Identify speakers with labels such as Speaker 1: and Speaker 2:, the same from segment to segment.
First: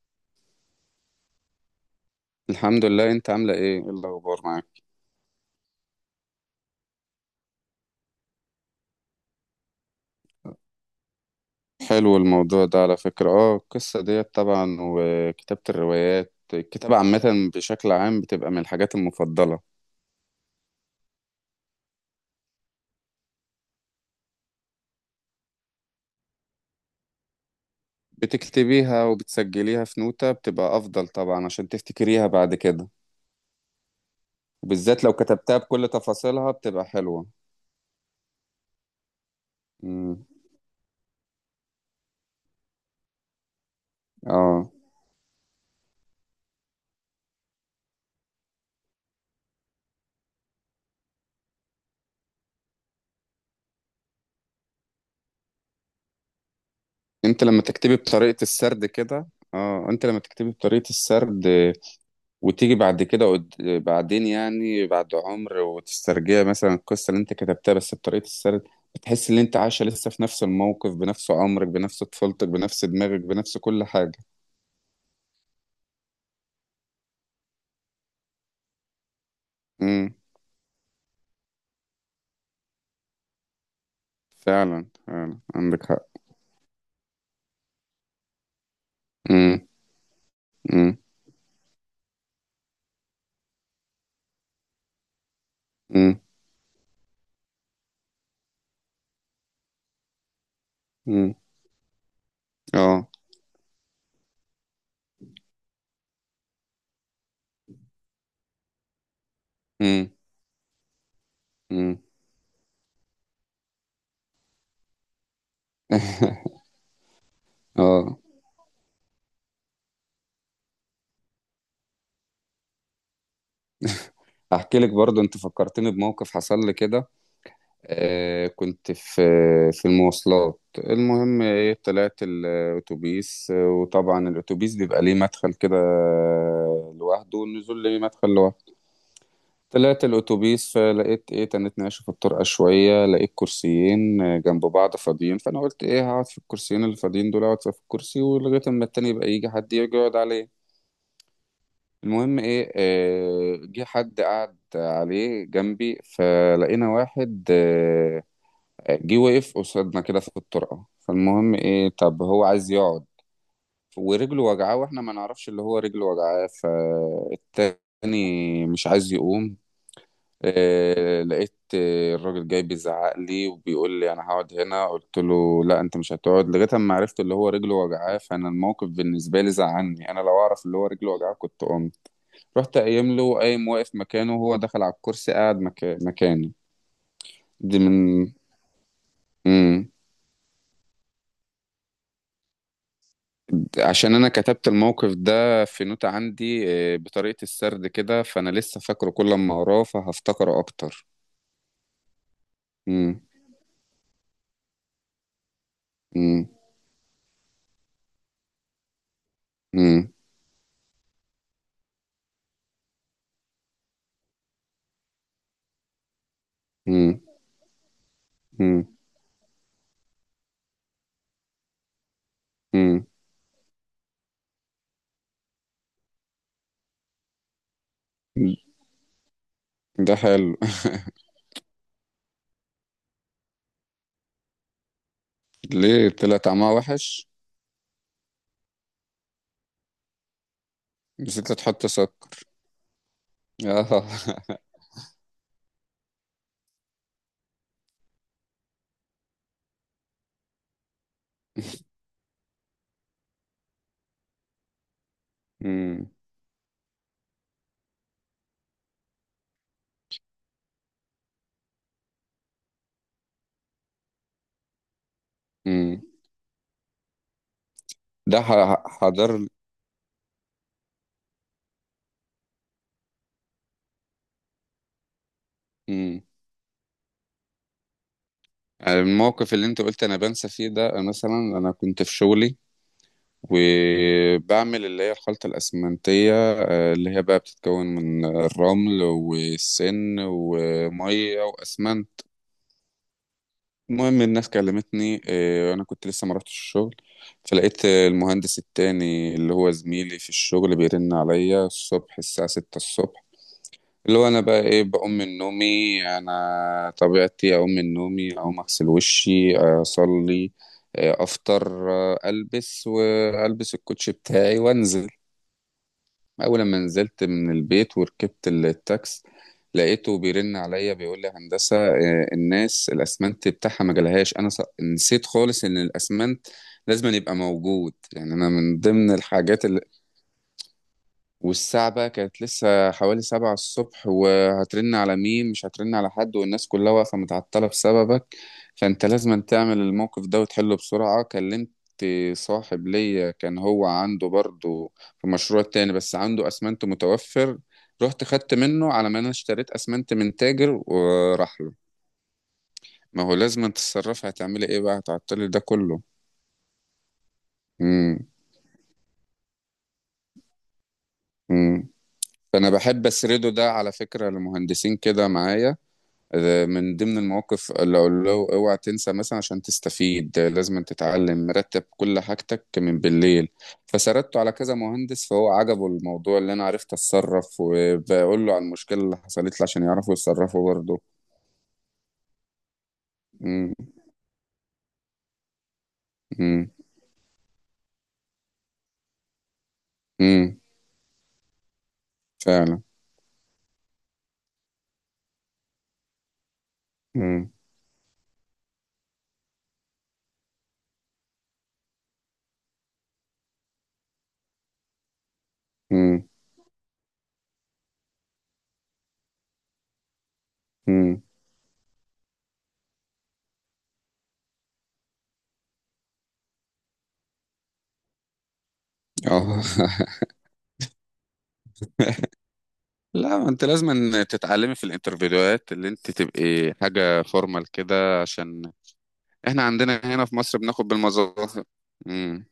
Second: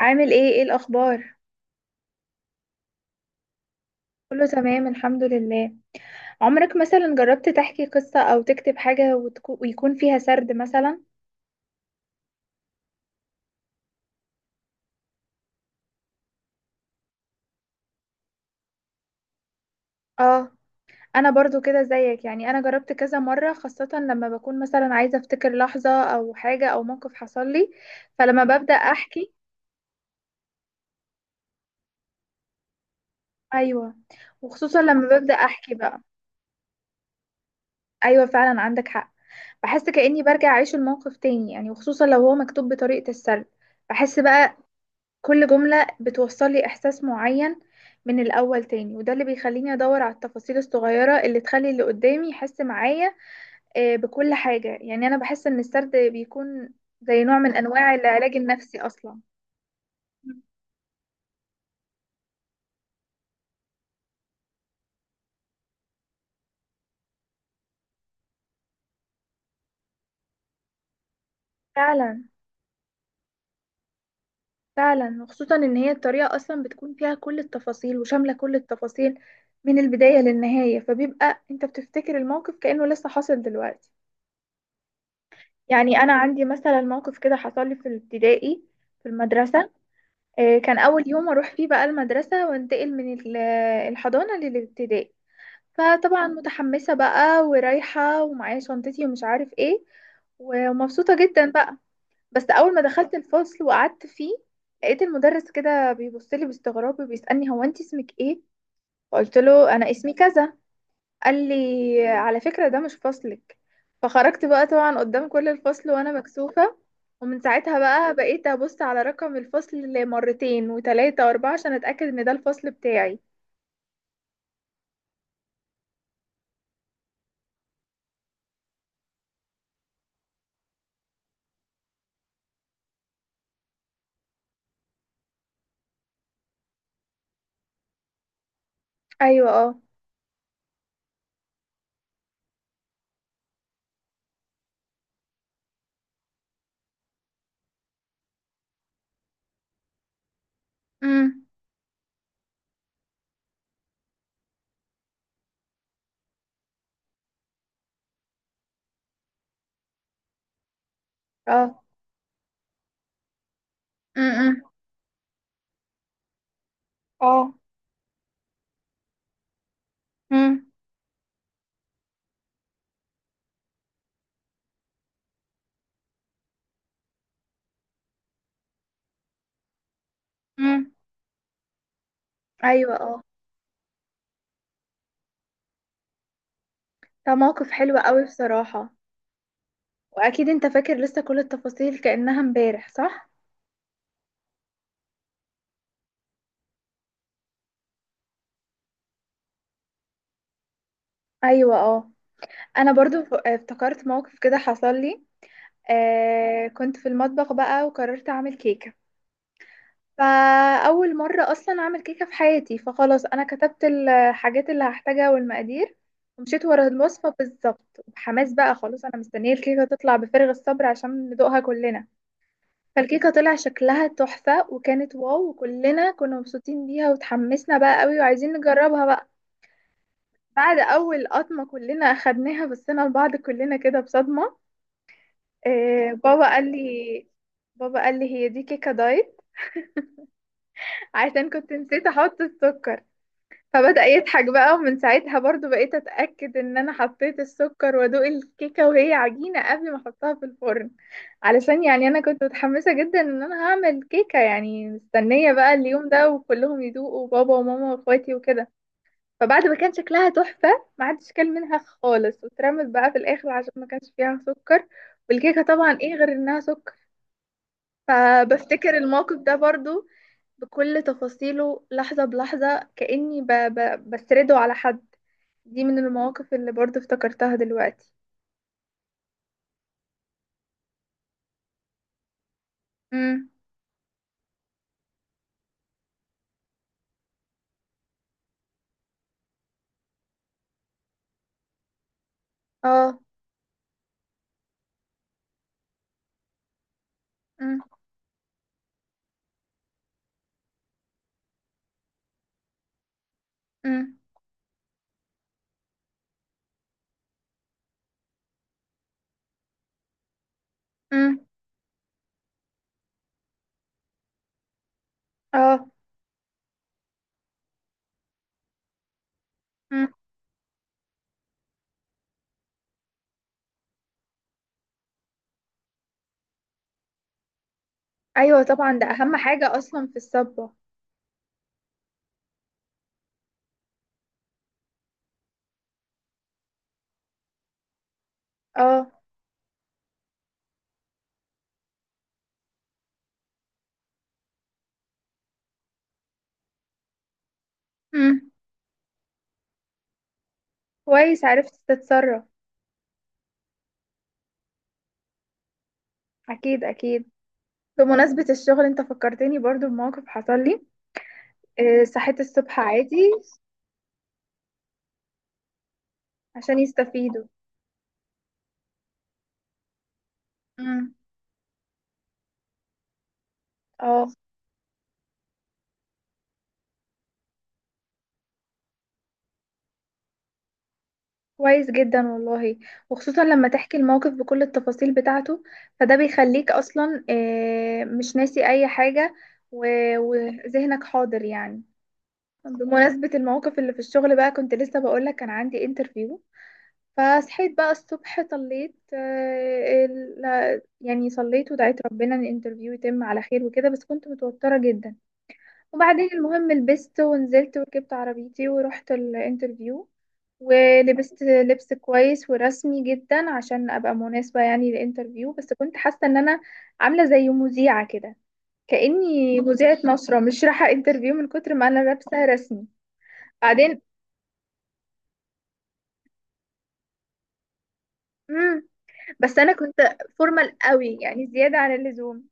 Speaker 1: عامل ايه الاخبار؟
Speaker 2: الحمد لله. انت عاملة ايه الاخبار
Speaker 1: كله
Speaker 2: معاك؟
Speaker 1: تمام الحمد لله. عمرك مثلا جربت تحكي قصة او تكتب حاجة ويكون فيها سرد مثلا؟
Speaker 2: حلو الموضوع ده على فكرة. اه القصة ديت طبعا وكتابة الروايات، الكتابة عامة بشكل عام بتبقى من الحاجات المفضلة.
Speaker 1: اه. انا برضو كده زيك، يعني انا جربت كذا مرة، خاصة لما بكون مثلا عايزة افتكر لحظة او حاجة او موقف حصل لي. فلما ببدأ
Speaker 2: بتكتبيها
Speaker 1: احكي.
Speaker 2: وبتسجليها في نوتة، بتبقى افضل طبعا عشان تفتكريها بعد كده.
Speaker 1: ايوه. وخصوصا
Speaker 2: وبالذات
Speaker 1: لما
Speaker 2: لو
Speaker 1: ببدأ
Speaker 2: كتبتها
Speaker 1: احكي
Speaker 2: بكل
Speaker 1: بقى.
Speaker 2: تفاصيلها بتبقى حلوة.
Speaker 1: ايوه فعلا، عندك حق. بحس كأني
Speaker 2: امم
Speaker 1: برجع اعيش الموقف تاني يعني، وخصوصا لو هو مكتوب بطريقة السرد. بحس بقى
Speaker 2: اه،
Speaker 1: كل جملة بتوصل لي إحساس معين من الأول تاني، وده اللي بيخليني أدور على التفاصيل الصغيرة اللي تخلي اللي قدامي يحس معايا. بكل حاجة يعني. أنا بحس إن السرد بيكون زي نوع
Speaker 2: انت
Speaker 1: من
Speaker 2: لما
Speaker 1: أنواع
Speaker 2: تكتبي
Speaker 1: العلاج
Speaker 2: بطريقة
Speaker 1: النفسي
Speaker 2: السرد
Speaker 1: أصلا.
Speaker 2: كده، اه انت لما تكتبي بطريقة السرد وتيجي بعد كده بعدين يعني، بعد عمر، وتسترجع مثلا القصة اللي انت كتبتها بس بطريقة السرد، بتحس ان انت عايشة لسه في نفس الموقف، بنفس عمرك، بنفس
Speaker 1: فعلا
Speaker 2: طفولتك، بنفس دماغك، بنفس كل حاجة.
Speaker 1: فعلا، وخصوصا إن هي الطريقة أصلا بتكون فيها كل التفاصيل، وشاملة كل التفاصيل من
Speaker 2: امم.
Speaker 1: البداية للنهاية، فبيبقى أنت بتفتكر الموقف كأنه لسه حاصل دلوقتي.
Speaker 2: فعلا فعلا عندك
Speaker 1: يعني
Speaker 2: حق.
Speaker 1: أنا عندي مثلا موقف كده حصل لي في الابتدائي، في
Speaker 2: امم.
Speaker 1: المدرسة. كان
Speaker 2: امم.
Speaker 1: أول يوم أروح فيه بقى المدرسة وانتقل من الحضانة للابتدائي.
Speaker 2: امم.
Speaker 1: فطبعا متحمسة بقى ورايحة، ومعايا شنطتي ومش عارف ايه، ومبسوطة
Speaker 2: امم.
Speaker 1: جدا بقى. بس أول ما
Speaker 2: اه.
Speaker 1: دخلت الفصل وقعدت فيه، لقيت المدرس كده بيبصلي باستغراب وبيسألني: هو انت اسمك ايه؟ فقلت له: أنا
Speaker 2: امم.
Speaker 1: اسمي كذا. قال
Speaker 2: امم.
Speaker 1: لي: على فكرة ده مش فصلك. فخرجت بقى طبعا قدام كل الفصل وانا مكسوفة. ومن ساعتها بقى
Speaker 2: اه،
Speaker 1: بقيت ابص على رقم الفصل مرتين وتلاتة واربعة عشان اتأكد ان ده الفصل بتاعي.
Speaker 2: احكي لك برضه، انت فكرتني بموقف حصل لي كده. كنت في المواصلات. المهم ايه، طلعت الاتوبيس، وطبعا الاتوبيس بيبقى ليه مدخل كده لوحده، والنزول ليه مدخل لوحده.
Speaker 1: ايوه اه.
Speaker 2: طلعت الاتوبيس فلقيت ايه، تنت ناشف الطرقة شوية، لقيت كرسيين جنب بعض فاضيين، فانا قلت ايه، هقعد في الكرسيين اللي فاضيين دول، اقعد في الكرسي ولغاية اما التاني يبقى يجي حد يجي يقعد عليه.
Speaker 1: امم.
Speaker 2: المهم ايه، جه حد قعد عليه جنبي، فلقينا واحد جه وقف قصادنا كده في الطرقة، فالمهم
Speaker 1: اه.
Speaker 2: ايه، طب هو عايز يقعد ورجله
Speaker 1: امم.
Speaker 2: وجعاه، واحنا ما نعرفش اللي هو رجله وجعاه،
Speaker 1: اه.
Speaker 2: فالتاني مش عايز يقوم.
Speaker 1: امم.
Speaker 2: لقيت الراجل جاي بيزعق لي وبيقول لي انا هقعد هنا. قلت له لا، انت مش هتقعد لغايه اما عرفت اللي هو رجله وجعاه. فانا الموقف بالنسبه لي زعلني، انا لو اعرف اللي هو
Speaker 1: امم.
Speaker 2: رجله وجعاه كنت قمت. رحت
Speaker 1: ايوه
Speaker 2: قايم
Speaker 1: اه.
Speaker 2: له، قايم واقف مكانه، وهو دخل على الكرسي قاعد مكاني.
Speaker 1: ده موقف
Speaker 2: دي
Speaker 1: حلو
Speaker 2: من
Speaker 1: قوي بصراحة.
Speaker 2: مم.
Speaker 1: واكيد انت فاكر لسه كل التفاصيل كأنها امبارح، صح؟
Speaker 2: عشان انا كتبت الموقف ده في نوتة عندي بطريقة السرد كده، فانا لسه فاكره، كل ما اقراه فهفتكره اكتر.
Speaker 1: ايوه اه. انا
Speaker 2: مم.
Speaker 1: برضو افتكرت موقف كده حصل لي.
Speaker 2: مم.
Speaker 1: آه، كنت في المطبخ بقى وقررت اعمل كيكة،
Speaker 2: مم.
Speaker 1: فأول مرة أصلا أعمل كيكة في حياتي. فخلاص أنا كتبت الحاجات اللي هحتاجها والمقادير، ومشيت ورا
Speaker 2: مم.
Speaker 1: الوصفة بالظبط بحماس بقى.
Speaker 2: مم.
Speaker 1: خلاص أنا مستنية الكيكة تطلع بفارغ الصبر عشان ندوقها كلنا.
Speaker 2: مم.
Speaker 1: فالكيكة طلع شكلها تحفة وكانت واو، وكلنا كنا مبسوطين بيها وتحمسنا بقى قوي وعايزين نجربها بقى.
Speaker 2: ده حلو.
Speaker 1: بعد أول قطمة كلنا أخدناها بصينا لبعض كلنا كده بصدمة.
Speaker 2: ليه،
Speaker 1: إيه؟
Speaker 2: طلع
Speaker 1: بابا قال
Speaker 2: طعمها
Speaker 1: لي،
Speaker 2: وحش؟
Speaker 1: بابا قال لي: هي دي كيكة دايت، عشان
Speaker 2: نسيت
Speaker 1: كنت
Speaker 2: تحط
Speaker 1: نسيت
Speaker 2: سكر؟
Speaker 1: أحط السكر. فبدأ
Speaker 2: آه.
Speaker 1: يضحك بقى. ومن ساعتها برضو بقيت أتأكد إن أنا حطيت السكر، وأدوق الكيكة وهي عجينة قبل ما أحطها في الفرن. علشان يعني أنا كنت متحمسة جدا إن أنا هعمل كيكة، يعني مستنية بقى
Speaker 2: مم.
Speaker 1: اليوم ده وكلهم يدوقوا، بابا وماما وأخواتي وكده. فبعد ما كان شكلها تحفة، ما حدش كل منها خالص واترمت بقى في الآخر عشان ما كانش فيها سكر. والكيكة طبعا
Speaker 2: مم.
Speaker 1: إيه غير إنها سكر؟ فبفتكر
Speaker 2: حضر.
Speaker 1: الموقف ده برضو بكل تفاصيله لحظة بلحظة، كأني بسرده على حد. دي من
Speaker 2: مم.
Speaker 1: المواقف اللي برضه افتكرتها دلوقتي.
Speaker 2: الموقف اللي انت قلت انا بنسى فيه، ده مثلا انا كنت في شغلي
Speaker 1: امم.
Speaker 2: وبعمل اللي هي الخلطة الأسمنتية، اللي هي بقى بتتكون من الرمل والسن ومية وأسمنت.
Speaker 1: اه.
Speaker 2: المهم الناس كلمتني، أنا كنت لسه ما رحتش الشغل،
Speaker 1: امم.
Speaker 2: فلقيت المهندس التاني اللي هو زميلي في الشغل بيرن عليا الصبح الساعة ستة الصبح. اللي
Speaker 1: امم.
Speaker 2: هو أنا بقى إيه، بقوم من نومي، أنا طبيعتي أقوم من نومي، أقوم أغسل وشي أصلي،
Speaker 1: امم.
Speaker 2: أفطر، ألبس، وألبس الكوتش بتاعي وأنزل.
Speaker 1: اه.
Speaker 2: أول ما نزلت من البيت وركبت التاكس،
Speaker 1: امم.
Speaker 2: لقيته بيرن عليا بيقول لي هندسة الناس الأسمنت بتاعها ما جالهاش. أنا نسيت خالص إن الأسمنت لازم أن يبقى موجود، يعني أنا
Speaker 1: ايوه
Speaker 2: من
Speaker 1: طبعا، ده
Speaker 2: ضمن
Speaker 1: اهم
Speaker 2: الحاجات.
Speaker 1: حاجة اصلا في الصبة.
Speaker 2: والساعة بقى كانت لسه حوالي سبعة الصبح، وهترن على مين؟ مش هترن على حد، والناس كلها واقفة متعطلة بسببك، فانت
Speaker 1: اه.
Speaker 2: لازم تعمل الموقف ده وتحله بسرعة. كلمت صاحب ليا، كان هو عنده برضه في مشروع تاني بس عنده أسمنت متوفر، رحت
Speaker 1: امم.
Speaker 2: خدت منه، على ما انا اشتريت أسمنت من تاجر
Speaker 1: كويس،
Speaker 2: وراح له.
Speaker 1: عرفت تتصرف.
Speaker 2: ما هو لازم تتصرفي، هتعملي ايه بقى، هتعطلي ده كله؟
Speaker 1: اكيد اكيد.
Speaker 2: امم.
Speaker 1: بمناسبة الشغل، انت فكرتني برضه بموقف حصل لي.
Speaker 2: امم.
Speaker 1: آه، صحيت
Speaker 2: فانا
Speaker 1: الصبح
Speaker 2: بحب
Speaker 1: عادي.
Speaker 2: اسرده ده على فكرة لمهندسين كده معايا،
Speaker 1: عشان
Speaker 2: من ضمن
Speaker 1: يستفيدوا.
Speaker 2: المواقف، اللي اقول له اوعى تنسى مثلا عشان تستفيد، لازم أن
Speaker 1: امم.
Speaker 2: تتعلم رتب كل حاجتك من بالليل.
Speaker 1: اه.
Speaker 2: فسردته على كذا مهندس، فهو عجبه الموضوع، اللي انا عرفت اتصرف، وبقول له عن المشكلة اللي حصلت لي عشان يعرفوا يتصرفوا برضه.
Speaker 1: كويس جدا والله. وخصوصا لما
Speaker 2: امم.
Speaker 1: تحكي الموقف بكل التفاصيل بتاعته، فده بيخليك
Speaker 2: امم.
Speaker 1: اصلا مش ناسي اي حاجة،
Speaker 2: امم.
Speaker 1: وذهنك حاضر يعني.
Speaker 2: فعلا.
Speaker 1: بمناسبة الموقف اللي في الشغل بقى، كنت لسه بقولك كان عندي انترفيو.
Speaker 2: امم.
Speaker 1: فصحيت بقى الصبح، صليت، يعني صليت ودعيت ربنا ان الانترفيو يتم على خير وكده، بس كنت متوترة جدا.
Speaker 2: امم.
Speaker 1: وبعدين المهم لبست ونزلت وركبت عربيتي ورحت الانترفيو.
Speaker 2: امم.
Speaker 1: ولبست لبس كويس ورسمي جدا عشان ابقى مناسبة يعني للانترفيو، بس كنت حاسة ان انا عاملة زي مذيعة كده، كأني
Speaker 2: اه.
Speaker 1: مذيعة نشرة مش رايحة انترفيو من كتر ما انا لابسة رسمي.
Speaker 2: لا، ما انت لازم
Speaker 1: بعدين.
Speaker 2: أن تتعلمي في الانترفيوهات اللي انت تبقي حاجة فورمال كده، عشان
Speaker 1: مم. بس
Speaker 2: احنا
Speaker 1: انا كنت
Speaker 2: عندنا هنا في مصر
Speaker 1: فورمال
Speaker 2: بناخد
Speaker 1: قوي يعني،
Speaker 2: بالمظاهر.
Speaker 1: زيادة عن
Speaker 2: امم.
Speaker 1: اللزوم.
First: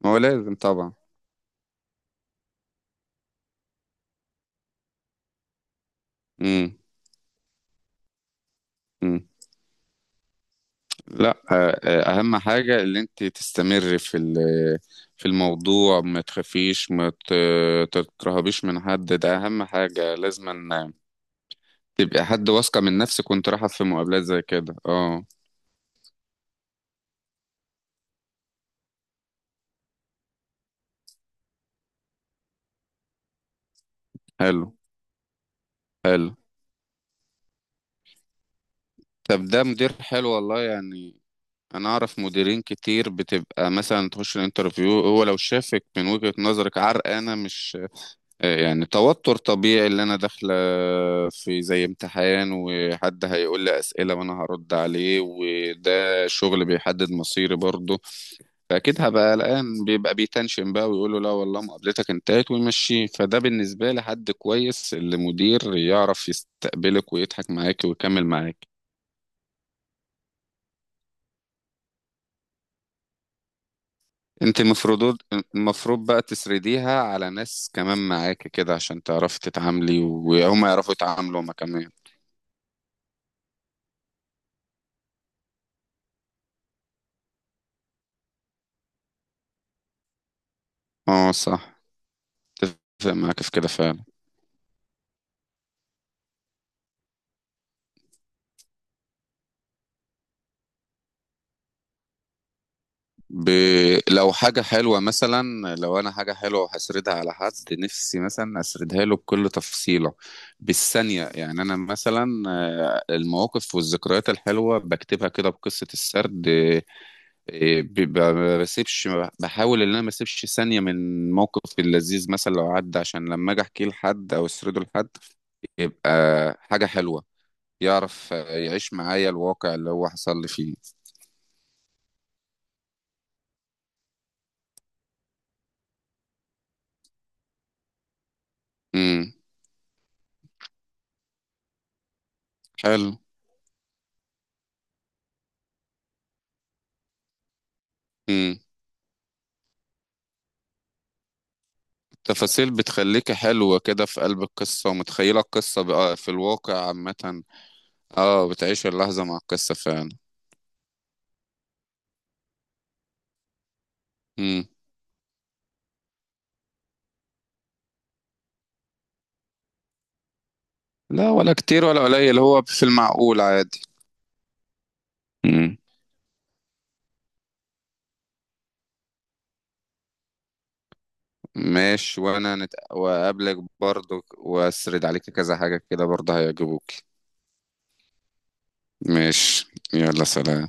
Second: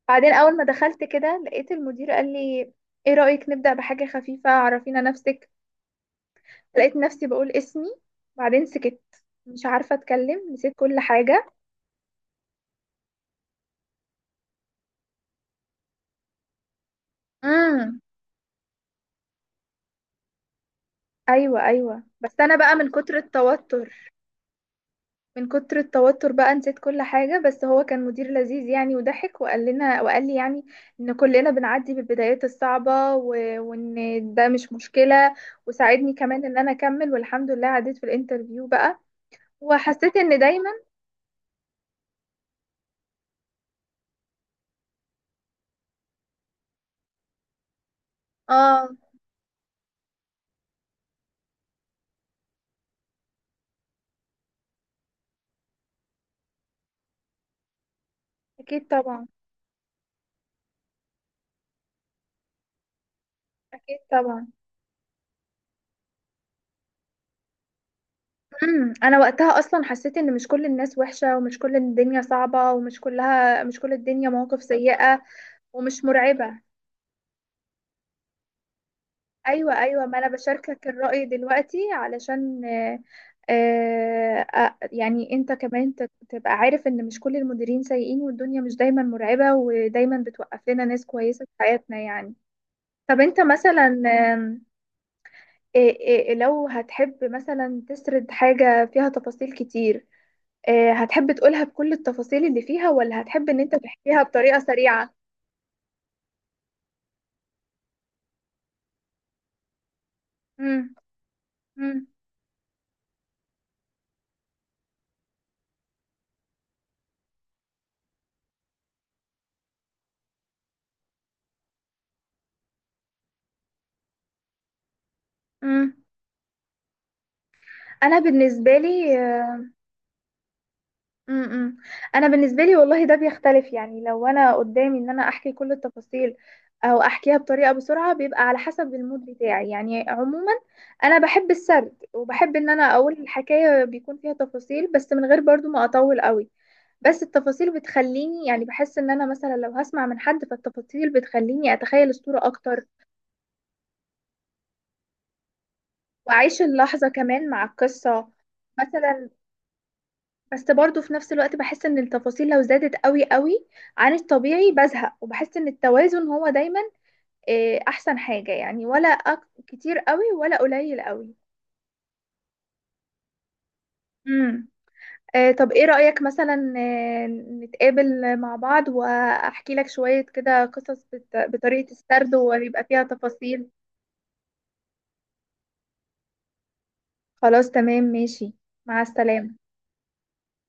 Speaker 2: ما هو
Speaker 1: بعدين
Speaker 2: لازم
Speaker 1: اول ما
Speaker 2: طبعا.
Speaker 1: دخلت كده لقيت المدير قال لي: ايه رأيك نبدأ بحاجة خفيفة؟ عرفينا نفسك.
Speaker 2: امم.
Speaker 1: لقيت نفسي بقول اسمي، بعدين سكت.
Speaker 2: امم.
Speaker 1: مش عارفة اتكلم، نسيت كل
Speaker 2: لا،
Speaker 1: حاجة.
Speaker 2: اهم حاجه اللي انت تستمر في في الموضوع، ما تخافيش، ما ت-
Speaker 1: امم.
Speaker 2: تترهبيش من حد، ده اهم حاجه، لازم أن
Speaker 1: ايوه ايوه،
Speaker 2: تبقى
Speaker 1: بس
Speaker 2: حد
Speaker 1: انا بقى
Speaker 2: واثقه
Speaker 1: من
Speaker 2: من
Speaker 1: كتر
Speaker 2: نفسك وانت رايحه في
Speaker 1: التوتر.
Speaker 2: مقابلات زي كده. اه.
Speaker 1: من كتر التوتر بقى نسيت كل حاجة. بس هو كان مدير لذيذ يعني، وضحك وقال لنا وقال لي يعني ان كلنا بنعدي بالبدايات الصعبة وان ده مش
Speaker 2: حلو.
Speaker 1: مشكلة. وساعدني
Speaker 2: حلو.
Speaker 1: كمان ان انا اكمل، والحمد لله عديت في الانترفيو بقى.
Speaker 2: طب ده مدير
Speaker 1: وحسيت
Speaker 2: حلو
Speaker 1: ان
Speaker 2: والله
Speaker 1: دايما.
Speaker 2: يعني. انا اعرف مديرين كتير بتبقى مثلا تخش الانترفيو، هو لو شافك من وجهة نظرك عرقانه، مش يعني
Speaker 1: اه.
Speaker 2: توتر طبيعي اللي انا داخله في زي امتحان وحد هيقول لي اسئله وانا هرد عليه، وده شغل بيحدد مصيري برضه،
Speaker 1: اكيد
Speaker 2: فاكيد
Speaker 1: طبعا.
Speaker 2: هبقى قلقان، بيبقى بيتنشن بقى ويقول له لا والله مقابلتك انتهت ويمشيه. فده بالنسبه
Speaker 1: اكيد
Speaker 2: لي حد
Speaker 1: طبعا.
Speaker 2: كويس، اللي مدير يعرف يستقبلك ويضحك معاك ويكمل معاك.
Speaker 1: امم. انا وقتها اصلا حسيت ان مش كل الناس وحشة، ومش كل الدنيا صعبة، ومش كلها، مش كل الدنيا
Speaker 2: انت
Speaker 1: مواقف
Speaker 2: المفروض،
Speaker 1: سيئة
Speaker 2: المفروض
Speaker 1: ومش
Speaker 2: بقى
Speaker 1: مرعبة.
Speaker 2: تسرديها على ناس كمان معاك كده، عشان تعرفي
Speaker 1: ايوه
Speaker 2: تتعاملي
Speaker 1: ايوه، ما انا
Speaker 2: وهم
Speaker 1: بشاركك
Speaker 2: يعرفوا
Speaker 1: الرأي
Speaker 2: يتعاملوا هما
Speaker 1: دلوقتي،
Speaker 2: كمان.
Speaker 1: علشان يعني انت كمان تبقى عارف ان مش كل المديرين سيئين، والدنيا مش دايما مرعبة، ودايما بتوقف لنا ناس
Speaker 2: اه
Speaker 1: كويسة في
Speaker 2: صح،
Speaker 1: حياتنا يعني.
Speaker 2: اتفق
Speaker 1: طب انت
Speaker 2: معاك في كده
Speaker 1: مثلا،
Speaker 2: فعلا.
Speaker 1: آم، إيه- لو هتحب مثلا تسرد حاجة فيها تفاصيل كتير، هتحب تقولها بكل التفاصيل اللي فيها، ولا هتحب
Speaker 2: ب...
Speaker 1: ان انت تحكيها
Speaker 2: لو
Speaker 1: بطريقة
Speaker 2: حاجة حلوة
Speaker 1: سريعة؟
Speaker 2: مثلا، لو أنا حاجة حلوة هسردها على حد، نفسي مثلا أسردها له بكل تفصيلة
Speaker 1: امم.
Speaker 2: بالثانية. يعني أنا
Speaker 1: امم.
Speaker 2: مثلا المواقف والذكريات الحلوة بكتبها كده بقصة السرد. ما بسيبش، بحاول إن أنا ما أسيبش ثانية من موقف اللذيذ، مثلا لو عدى عشان لما أجي أحكيه لحد أو أسرده لحد،
Speaker 1: امم.
Speaker 2: يبقى حاجة حلوة،
Speaker 1: انا
Speaker 2: يعرف
Speaker 1: بالنسبة
Speaker 2: يعيش
Speaker 1: لي.
Speaker 2: معايا الواقع اللي هو حصل لي فيه.
Speaker 1: امم. انا بالنسبة لي والله ده بيختلف يعني. لو انا قدامي ان انا احكي كل التفاصيل او احكيها بطريقة بسرعة، بيبقى على حسب المود
Speaker 2: امم.
Speaker 1: بتاعي يعني. عموما انا بحب السرد، وبحب ان انا
Speaker 2: حلو.
Speaker 1: اقول الحكاية بيكون فيها تفاصيل، بس من غير برضو ما اطول قوي. بس التفاصيل بتخليني
Speaker 2: امم.
Speaker 1: يعني، بحس ان انا مثلا لو هسمع من حد، فالتفاصيل بتخليني اتخيل الصورة
Speaker 2: تفاصيل
Speaker 1: اكتر،
Speaker 2: بتخليك حلوة كده في قلب القصة، ومتخيلة القصة بقى في
Speaker 1: وأعيش
Speaker 2: الواقع
Speaker 1: اللحظة
Speaker 2: عامة.
Speaker 1: كمان مع القصة
Speaker 2: اه، بتعيش اللحظة
Speaker 1: مثلا.
Speaker 2: مع القصة فعلا.
Speaker 1: بس برضو في نفس الوقت بحس إن التفاصيل لو زادت قوي قوي عن
Speaker 2: امم.
Speaker 1: الطبيعي بزهق، وبحس إن التوازن هو دايما أحسن حاجة يعني، ولا كتير قوي ولا قليل
Speaker 2: لا،
Speaker 1: قوي.
Speaker 2: ولا كتير ولا قليل، هو في المعقول عادي.
Speaker 1: امم. طب
Speaker 2: امم.
Speaker 1: إيه رأيك مثلا آه، نتقابل مع بعض وأحكي لك شوية كده قصص بطريقة
Speaker 2: ماشي.
Speaker 1: السرد
Speaker 2: وانا
Speaker 1: ويبقى فيها
Speaker 2: وأقابلك
Speaker 1: تفاصيل؟
Speaker 2: برضو وأسرد عليك كذا حاجة كده برضه هيعجبوك.
Speaker 1: خلاص تمام ماشي. مع السلامة.
Speaker 2: ماشي. يلا سلام.